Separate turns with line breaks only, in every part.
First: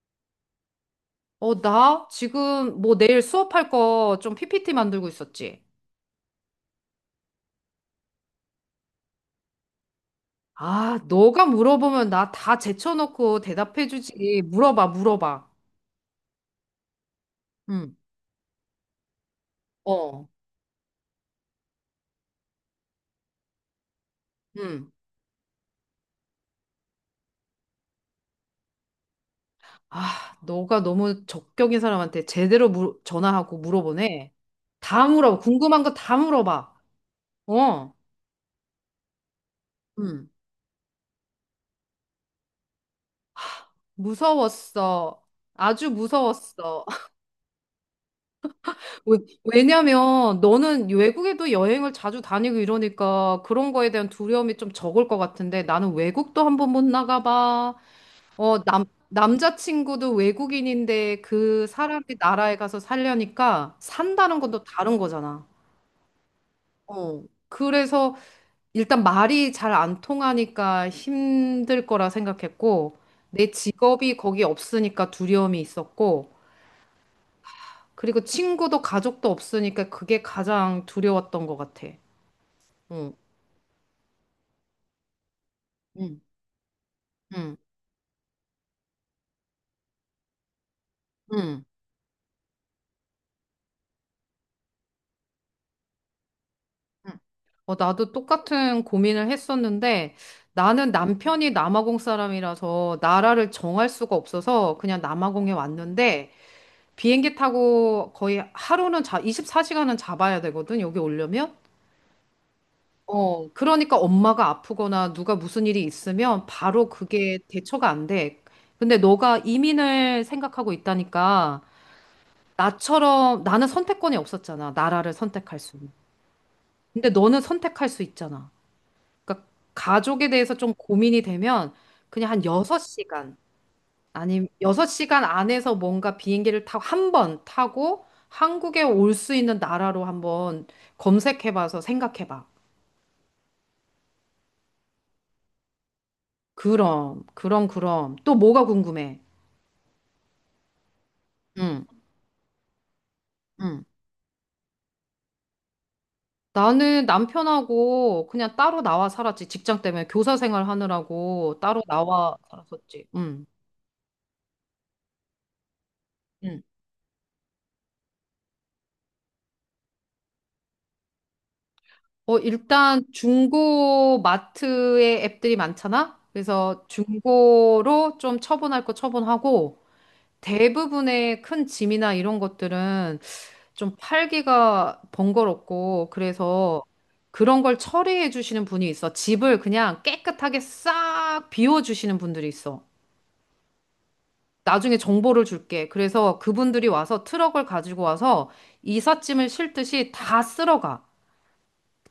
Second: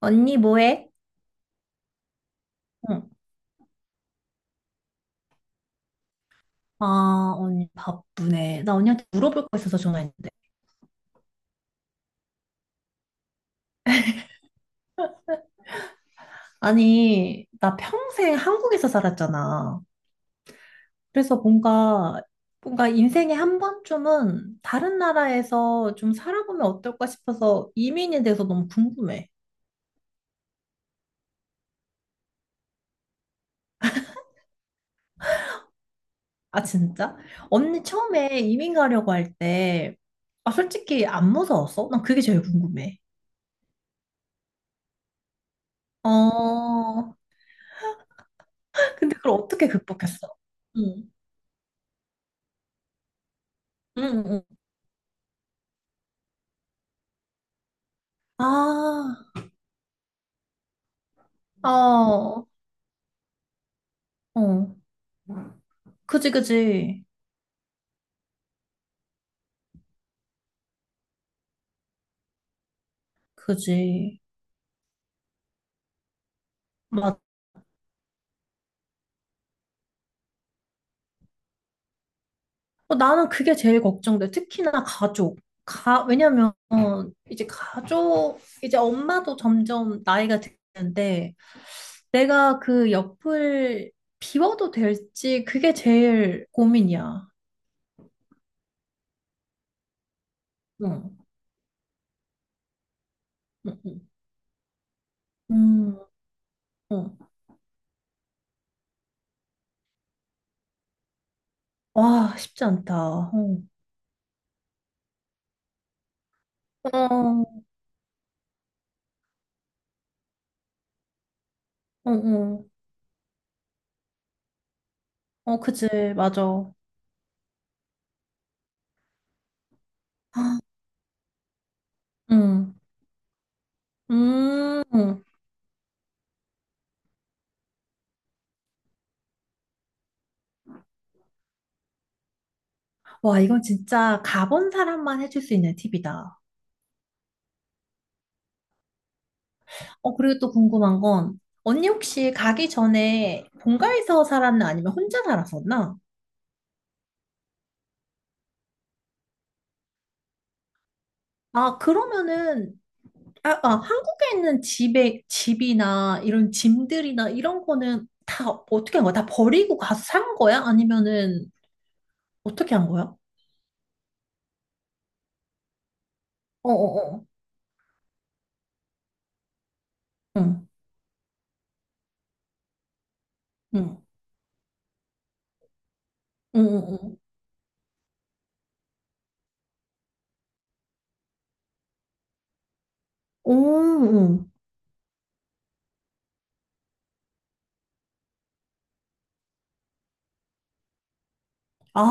언니 뭐해?
어, 나 지금 뭐
응.
내일 수업할 거 좀 PPT 만들고 있었지.
아, 언니 바쁘네. 나 언니한테 물어볼 거 있어서 전화했는데.
아, 너가 물어보면 나 다 제쳐놓고 대답해주지. 물어봐, 물어봐.
아니, 나
응,
평생 한국에서 살았잖아.
어,
그래서 뭔가, 뭔가 인생에 한 번쯤은
응.
다른 나라에서 좀 살아보면 어떨까 싶어서 이민에 대해서 너무 궁금해.
아, 너가 너무 적격인 사람한테 제대로 전화하고 물어보네. 다 물어봐. 궁금한 거 다
아,
물어봐.
진짜? 언니
어,
처음에 이민 가려고 할 때,
응.
아, 솔직히 안 무서웠어? 난 그게 제일 궁금해.
무서웠어. 아주 무서웠어.
어, 근데
왜-
그걸 어떻게 극복했어?
왜냐면 너는
응.
외국에도 여행을 자주 다니고 이러니까 그런 거에 대한
응, 응.
두려움이 좀 적을 것 같은데 나는 외국도 한 번 못 나가봐. 어,
아,
남자친구도 외국인인데 그
어,
사람이
어.
나라에 가서 살려니까 산다는 건 또 다른 거잖아.
그지, 그지.
어. 그래서 일단 말이 잘 안 통하니까 힘들 거라 생각했고 내 직업이
그지.
거기 없으니까 두려움이 있었고
맞.
그리고 친구도 가족도 없으니까 그게 가장 두려웠던 것 같아.
어,
어,
나는 그게 제일 걱정돼. 특히나 가족. 가,
응,
왜냐면, 어, 이제
응,
가족, 이제 엄마도 점점 나이가 드는데,
응.
내가 그 옆을 비워도 될지, 그게 제일
응.
고민이야.
어, 나도 똑같은 고민을 했었는데 나는
응,
남편이 남아공 사람이라서 나라를 정할
응,
수가 없어서 그냥 남아공에
응.
왔는데
어.
비행기 타고 거의 하루는 자, 24시간은 잡아야 되거든, 여기 오려면.
와, 쉽지 않다.
어,
어,
그러니까 엄마가 아프거나 누가 무슨 일이 있으면 바로 그게
어,
대처가 안 돼. 근데 너가 이민을 생각하고 있다니까
어, 어,
나처럼 나는 선택권이 없었잖아, 나라를
어,
선택할 수.
그지, 맞아.
근데 너는 선택할 수 있잖아. 그러니까 가족에 대해서
아,
좀 고민이 되면 그냥 한
응,
6시간 아니면
음.
6시간 안에서 뭔가 비행기를 타고 한 번 타고 한국에 올 수 있는 나라로 한번 검색해봐서 생각해봐.
와, 이건 진짜 가본 사람만 해줄 수 있는 팁이다.
그럼, 그럼, 그럼. 또 뭐가 궁금해?
어, 그리고 또 궁금한 건,
응,
언니 혹시 가기 전에
응.
본가에서 살았나 아니면 혼자 살았었나?
나는 남편하고 그냥 따로 나와 살았지. 직장 때문에 교사 생활 하느라고
아,
따로 나와
그러면은,
살았었지. 응,
아, 아, 한국에 있는 집에, 집이나 이런
응.
짐들이나 이런 거는 다 어떻게 한 거야? 다 버리고 가서 산 거야? 아니면은
어,
어떻게 한
일단
거야?
중고 마트에 앱들이 많잖아? 그래서
어어어.
중고로 좀 처분할 거 처분하고
응,
대부분의 큰 짐이나 이런 것들은 좀
응,
팔기가 번거롭고
응,
그래서
응, 응.
그런 걸 처리해 주시는 분이 있어. 집을 그냥 깨끗하게 싹 비워 주시는 분들이 있어.
오, 응.
나중에 정보를 줄게. 그래서 그분들이 와서 트럭을 가지고 와서 이삿짐을 싣듯이 다 쓸어가.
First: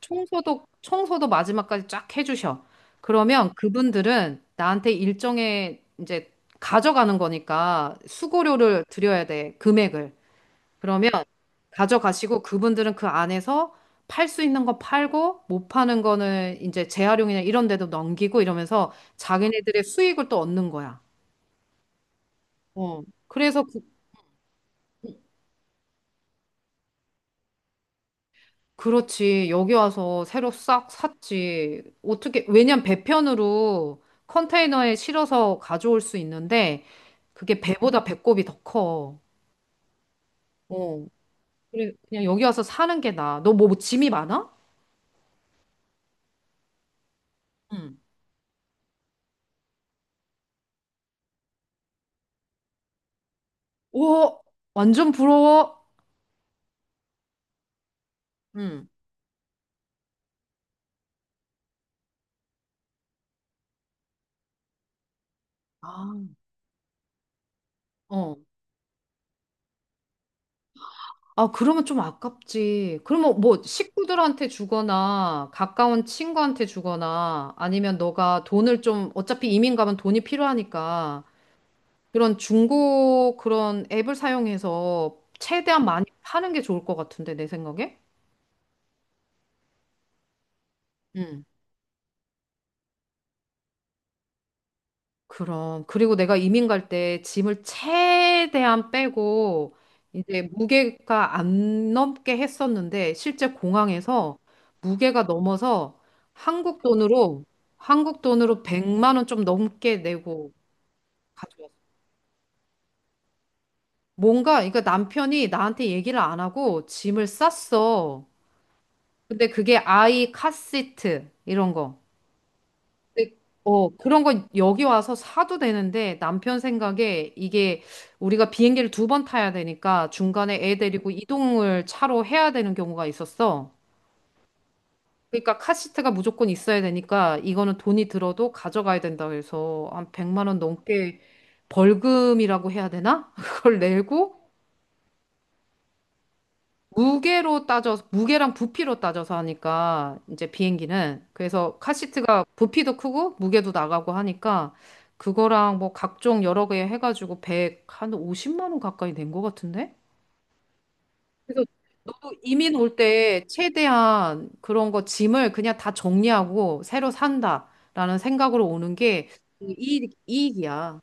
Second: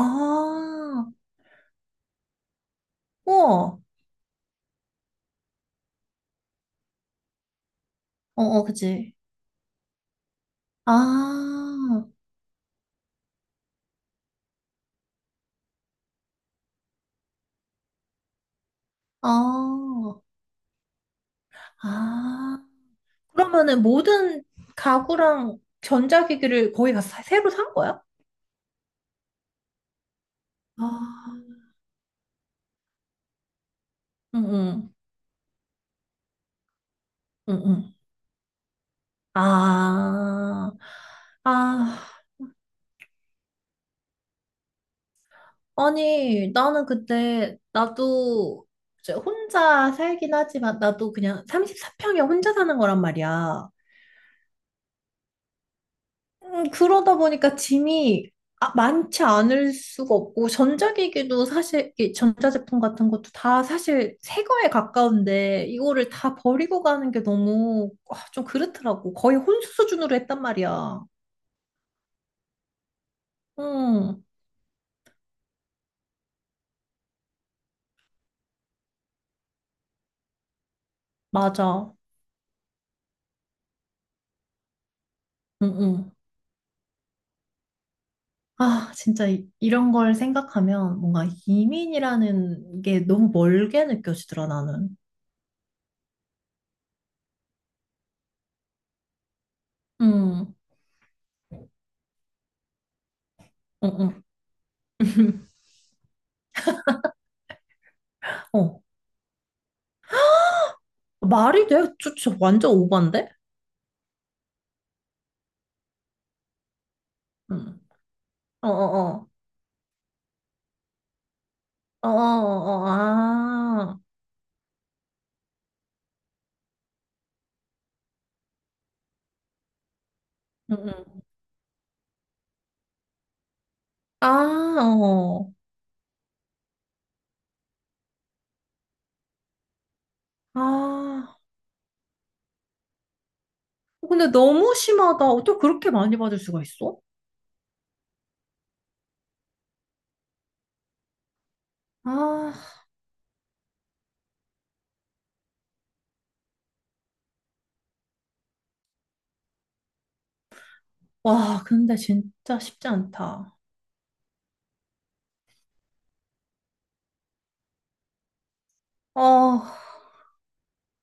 청소도, 청소도 마지막까지 쫙 해주셔. 그러면
우와.
그분들은 나한테 일정의 이제 가져가는 거니까
어어,
수고료를
그치.
드려야 돼. 금액을. 그러면
아.
가져가시고 그분들은 그 안에서 팔 수 있는 거 팔고 못 파는 거는 이제 재활용이나 이런 데도 넘기고 이러면서 자기네들의
아,
수익을 또 얻는 거야.
아.
어. 그래서
그러면은 모든 가구랑 전자기기를 거의 다 새로 산 거야?
그렇지. 여기 와서 새로 싹
아,
샀지. 어떻게, 왜냐면 배편으로
응, 응,
컨테이너에 실어서 가져올 수 있는데, 그게
응, 응.
배보다 배꼽이 더 커.
아,
어. 그래,
아,
그냥 여기 와서 사는 게 나아. 너 뭐 짐이 많아?
아니, 나는 그때,
응,
나도 이제 혼자 살긴 하지만, 나도 그냥 34평에 혼자 사는 거란 말이야.
오, 완전 부러워.
그러다 보니까 짐이
응.
많지 않을 수가 없고, 전자기기도 사실, 이 전자제품 같은 것도 다 사실 새 거에 가까운데, 이거를
아,
다 버리고 가는 게 너무 아,
어.
좀 그렇더라고. 거의 혼수 수준으로 했단 말이야.
아, 그러면 좀 아깝지. 그러면 뭐
응,
식구들한테 주거나 가까운 친구한테 주거나 아니면 너가 돈을 좀 어차피 이민 가면 돈이 필요하니까
맞아.
그런 중고 그런 앱을 사용해서
응,
최대한 많이
응.
파는 게 좋을 것 같은데, 내 생각에?
아, 진짜 이, 이런 걸 생각하면 뭔가
응.
이민이라는 게 너무 멀게 느껴지더라, 나는.
그럼. 그리고 내가 이민 갈 때 짐을 최대한 빼고, 이제
응,
무게가 안 넘게 했었는데, 실제
응,
공항에서
응.
무게가 넘어서 한국 돈으로, 한국 돈으로
어,
100만 원 좀 넘게 내고
말이
가져왔어.
돼? 저, 저 완전 오반데?
뭔가, 그러니까 남편이 나한테 얘기를 안 하고 짐을
응.
쌌어.
어어어.
근데 그게 아이 카시트, 이런 거.
어어어.
근데, 어,
아.
그런 건 여기 와서 사도 되는데 남편 생각에 이게 우리가 비행기를 두 번 타야 되니까 중간에 애 데리고
응응.
이동을 차로 해야 되는 경우가 있었어.
아, 어.
그러니까 카시트가 무조건 있어야 되니까 이거는 돈이 들어도 가져가야 된다 그래서 한 100만 원 넘게
아.
벌금이라고 해야 되나? 그걸
어, 근데
내고
너무 심하다. 어떻게 그렇게 많이 받을 수가 있어?
무게로 따져서, 무게랑 부피로 따져서 하니까, 이제 비행기는. 그래서 카시트가
아.
부피도 크고, 무게도 나가고 하니까, 그거랑 뭐 각종 여러 개 해가지고 백한 50만 원 가까이 낸 것 같은데?
와,
그래서
근데
너도
진짜
이민
쉽지
올 때
않다.
최대한 그런 거 짐을 그냥 다 정리하고 새로 산다라는 생각으로 오는 게
어.
이익이야.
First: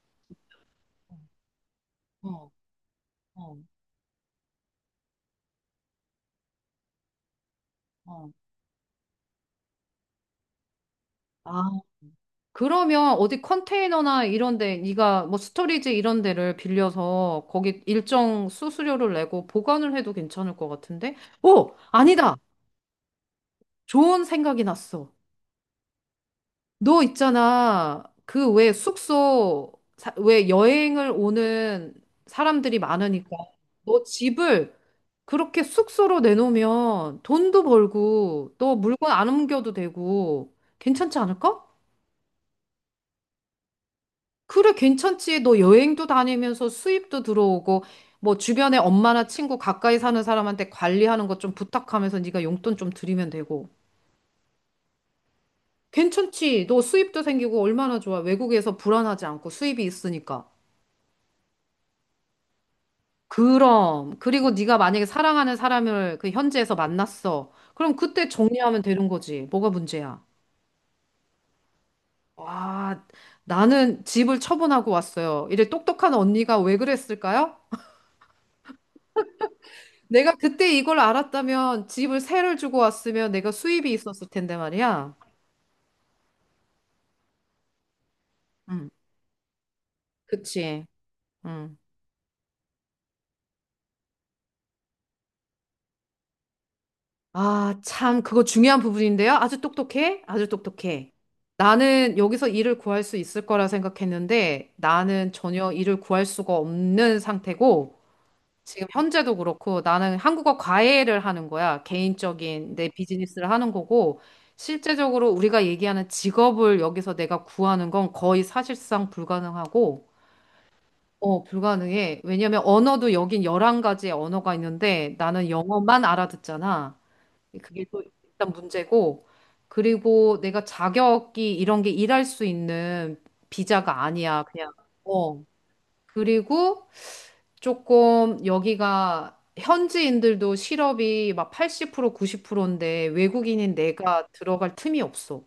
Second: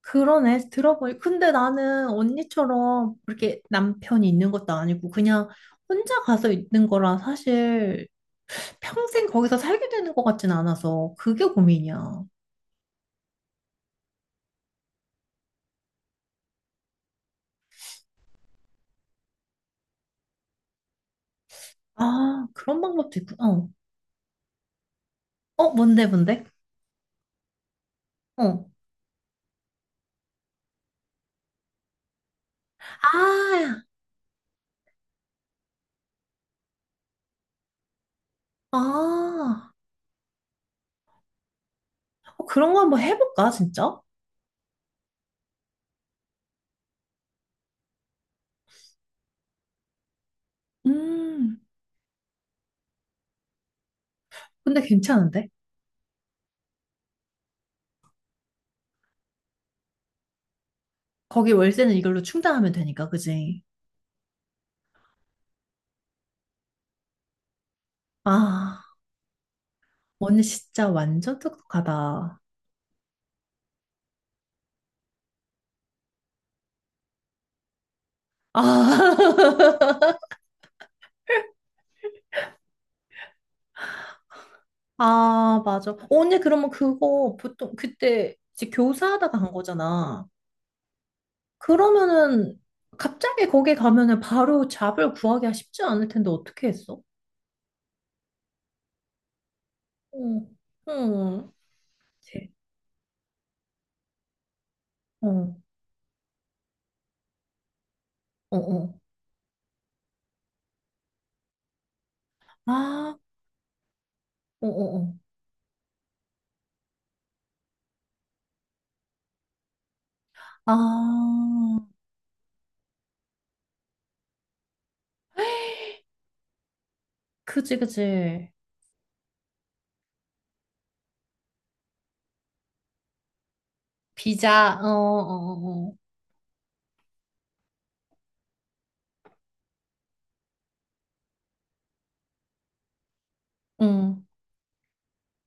그러네. 들어보니. 근데 나는
어,
언니처럼
어,
그렇게 남편이 있는 것도 아니고 그냥 혼자 가서 있는 거라 사실
어.
평생 거기서 살게 되는 것 같진 않아서 그게
아,
고민이야.
그러면 어디 컨테이너나 이런 데, 네가 뭐 스토리지 이런 데를 빌려서 거기 일정 수수료를 내고 보관을 해도 괜찮을 것 같은데? 오, 아니다.
아, 그런 방법도 있구나. 어.
좋은 생각이 났어.
어, 뭔데, 뭔데?
너 있잖아. 그
어.
왜 숙소, 왜 여행을 오는 사람들이 많으니까
아,
너 집을 그렇게 숙소로 내놓으면 돈도 벌고 또 물건 안 옮겨도
아,
되고 괜찮지 않을까?
어, 그런 거 한번 해볼까, 진짜?
그래, 괜찮지. 너 여행도 다니면서 수입도 들어오고, 뭐 주변에 엄마나 친구 가까이 사는 사람한테 관리하는 것 좀
음,
부탁하면서 네가 용돈 좀 드리면 되고.
근데 괜찮은데?
괜찮지. 너 수입도 생기고 얼마나 좋아. 외국에서 불안하지 않고 수입이 있으니까.
거기 월세는 이걸로 충당하면 되니까, 그지?
그럼. 그리고 네가 만약에 사랑하는 사람을 그 현지에서 만났어. 그럼 그때 정리하면
아,
되는 거지. 뭐가 문제야?
언니 진짜 완전 똑똑하다.
와, 나는 집을 처분하고 왔어요. 이래 똑똑한 언니가 왜 그랬을까요?
아,
내가 그때 이걸 알았다면 집을 세를 주고 왔으면 내가 수입이 있었을 텐데 말이야.
아, 맞아. 언니 그러면 그거 보통 그때 이제
응.
교사하다가 간 거잖아.
그치? 응.
그러면은 갑자기 거기 가면은 바로 잡을 구하기가 쉽지 않을 텐데 어떻게 했어?
아, 참, 그거 중요한 부분인데요. 아주 똑똑해? 아주
어,
똑똑해.
어,
나는 여기서
제-
일을 구할 수 있을 거라 생각했는데 나는
어,
전혀 일을 구할 수가 없는 상태고
어,
지금
어.
현재도 그렇고 나는 한국어 과외를 하는 거야. 개인적인 내
아,
비즈니스를 하는 거고
어, 어, 어.
실제적으로 우리가 얘기하는 직업을 여기서 내가 구하는 건 거의 사실상 불가능하고
아,
어, 불가능해. 왜냐면 언어도 여긴 11가지의 언어가 있는데 나는 영어만 알아듣잖아.
그지,
그게 또
그지.
일단 문제고. 그리고 내가 자격이 이런 게 일할 수 있는 비자가 아니야. 그냥.
비자, 어, 어,
어.
어. 어.
그리고 조금 여기가 현지인들도 실업이 막 80% 90%인데 외국인인
응.
내가 들어갈 틈이 없어.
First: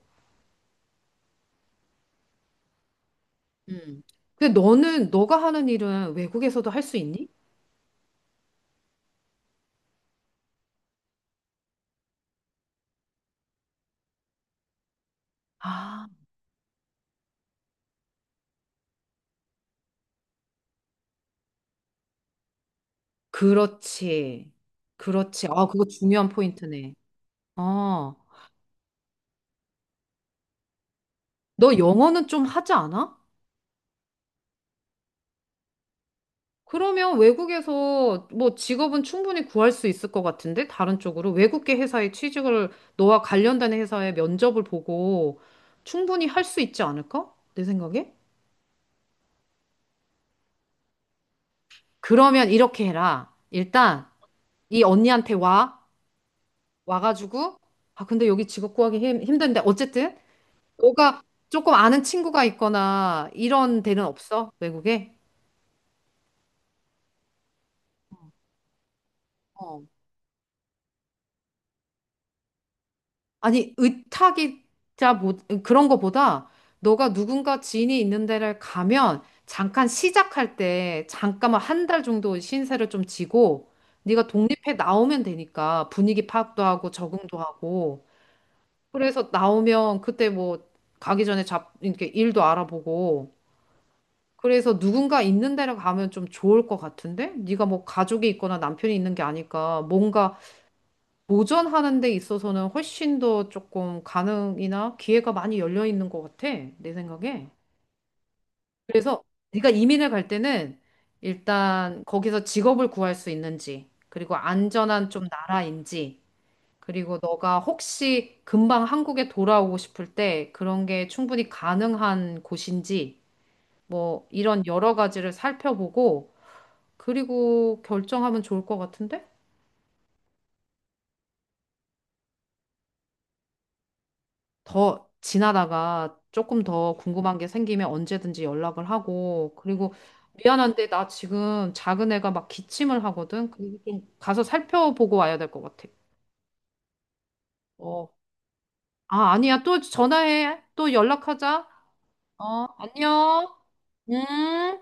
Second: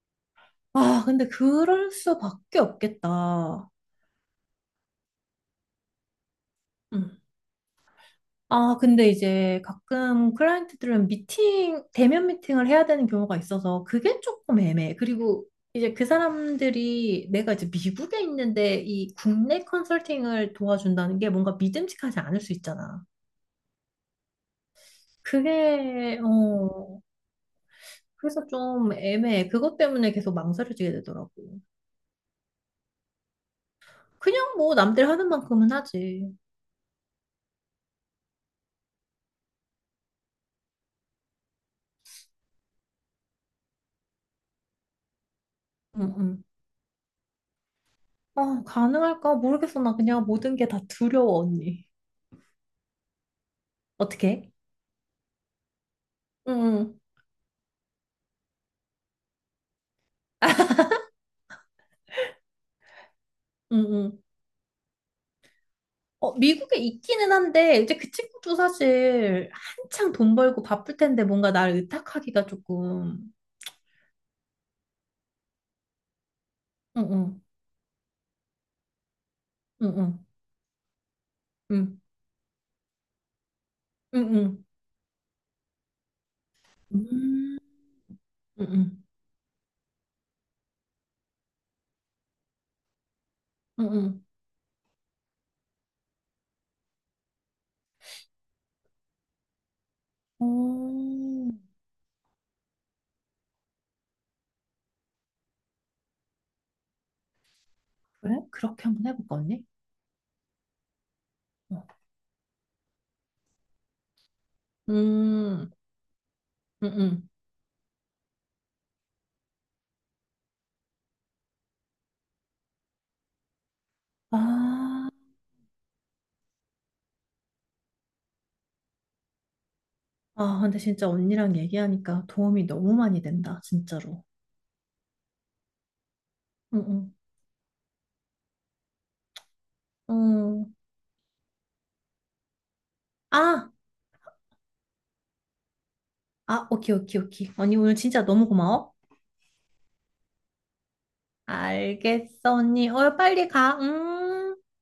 아, 근데 그럴 수밖에 없겠다.
음. 근데 너는 너가 하는 일은 외국에서도 할 수
응.
있니?
아, 근데 이제 가끔 클라이언트들은 미팅, 대면 미팅을 해야 되는 경우가 있어서 그게 조금 애매해. 그리고 이제 그
아.
사람들이 내가 이제 미국에 있는데 이 국내 컨설팅을 도와준다는 게 뭔가 믿음직하지 않을 수 있잖아.
그렇지. 그렇지. 아, 그거
그게,
중요한 포인트네.
어,
아,
그래서 좀 애매해. 그것 때문에 계속 망설여지게 되더라고.
너 영어는 좀 하지 않아?
그냥 뭐 남들 하는 만큼은 하지.
그러면 외국에서 뭐 직업은 충분히 구할 수 있을 것 같은데? 다른 쪽으로? 외국계 회사에 취직을, 너와 관련된 회사의 면접을 보고
응,
충분히 할
응.
수 있지 않을까? 내 생각에?
아, 가능할까? 모르겠어. 나 그냥 모든 게 다 두려워, 언니.
그러면 이렇게 해라. 일단,
어떻게?
이 언니한테 와.
응, 응,
와가지고, 아, 근데 여기 직업 구하기 힘든데. 어쨌든, 너가 조금 아는 친구가 있거나 이런
응.
데는
응.
없어? 외국에?
어, 미국에 있기는 한데, 이제 그 친구도 사실
어.
한창 돈 벌고 바쁠 텐데 뭔가 나를 의탁하기가 조금.
아니, 의탁이자 뭐, 그런 거보다
응,
너가
응,
누군가 지인이 있는 데를 가면 잠깐
응, 응,
시작할 때 잠깐만 한
응,
달 정도 신세를 좀 지고 네가
응, 응,
독립해 나오면 되니까 분위기 파악도 하고 적응도
음,
하고
응, 응,
그래서 나오면 그때 뭐 가기 전에 잡 이렇게 일도 알아보고
응. 응.
그래서 누군가 있는 데를 가면 좀 좋을 것 같은데? 네가 뭐 가족이 있거나 남편이 있는 게 아니까 뭔가
어,
도전하는 데 있어서는 훨씬 더 조금 가능이나 기회가 많이 열려 있는 것 같아. 내 생각에.
그래? 그렇게 한번
그래서
해볼까, 언니?
네가 이민을 갈 때는
어.
일단 거기서 직업을 구할 수 있는지, 그리고 안전한 좀
음,
나라인지,
응,
그리고
응.
너가 혹시 금방 한국에 돌아오고 싶을 때 그런 게 충분히 가능한 곳인지, 뭐 이런 여러
아.
가지를 살펴보고 그리고 결정하면 좋을 것 같은데?
아, 근데 진짜 언니랑 얘기하니까 도움이 너무 많이 된다, 진짜로.
더 지나다가 조금
응,
더
응.
궁금한 게 생기면 언제든지 연락을 하고, 그리고
응
미안한데 나 지금 작은 애가 막 기침을 하거든?
아,
그리고 좀 가서 살펴보고 와야 될 것 같아.
아, 오케이, 오케이, 오케이. 언니 오늘
어.
진짜 너무 고마워.
아, 아니야. 또 전화해. 또 연락하자.
알겠어,
어,
언니. 어, 빨리
안녕.
가. 음.
음.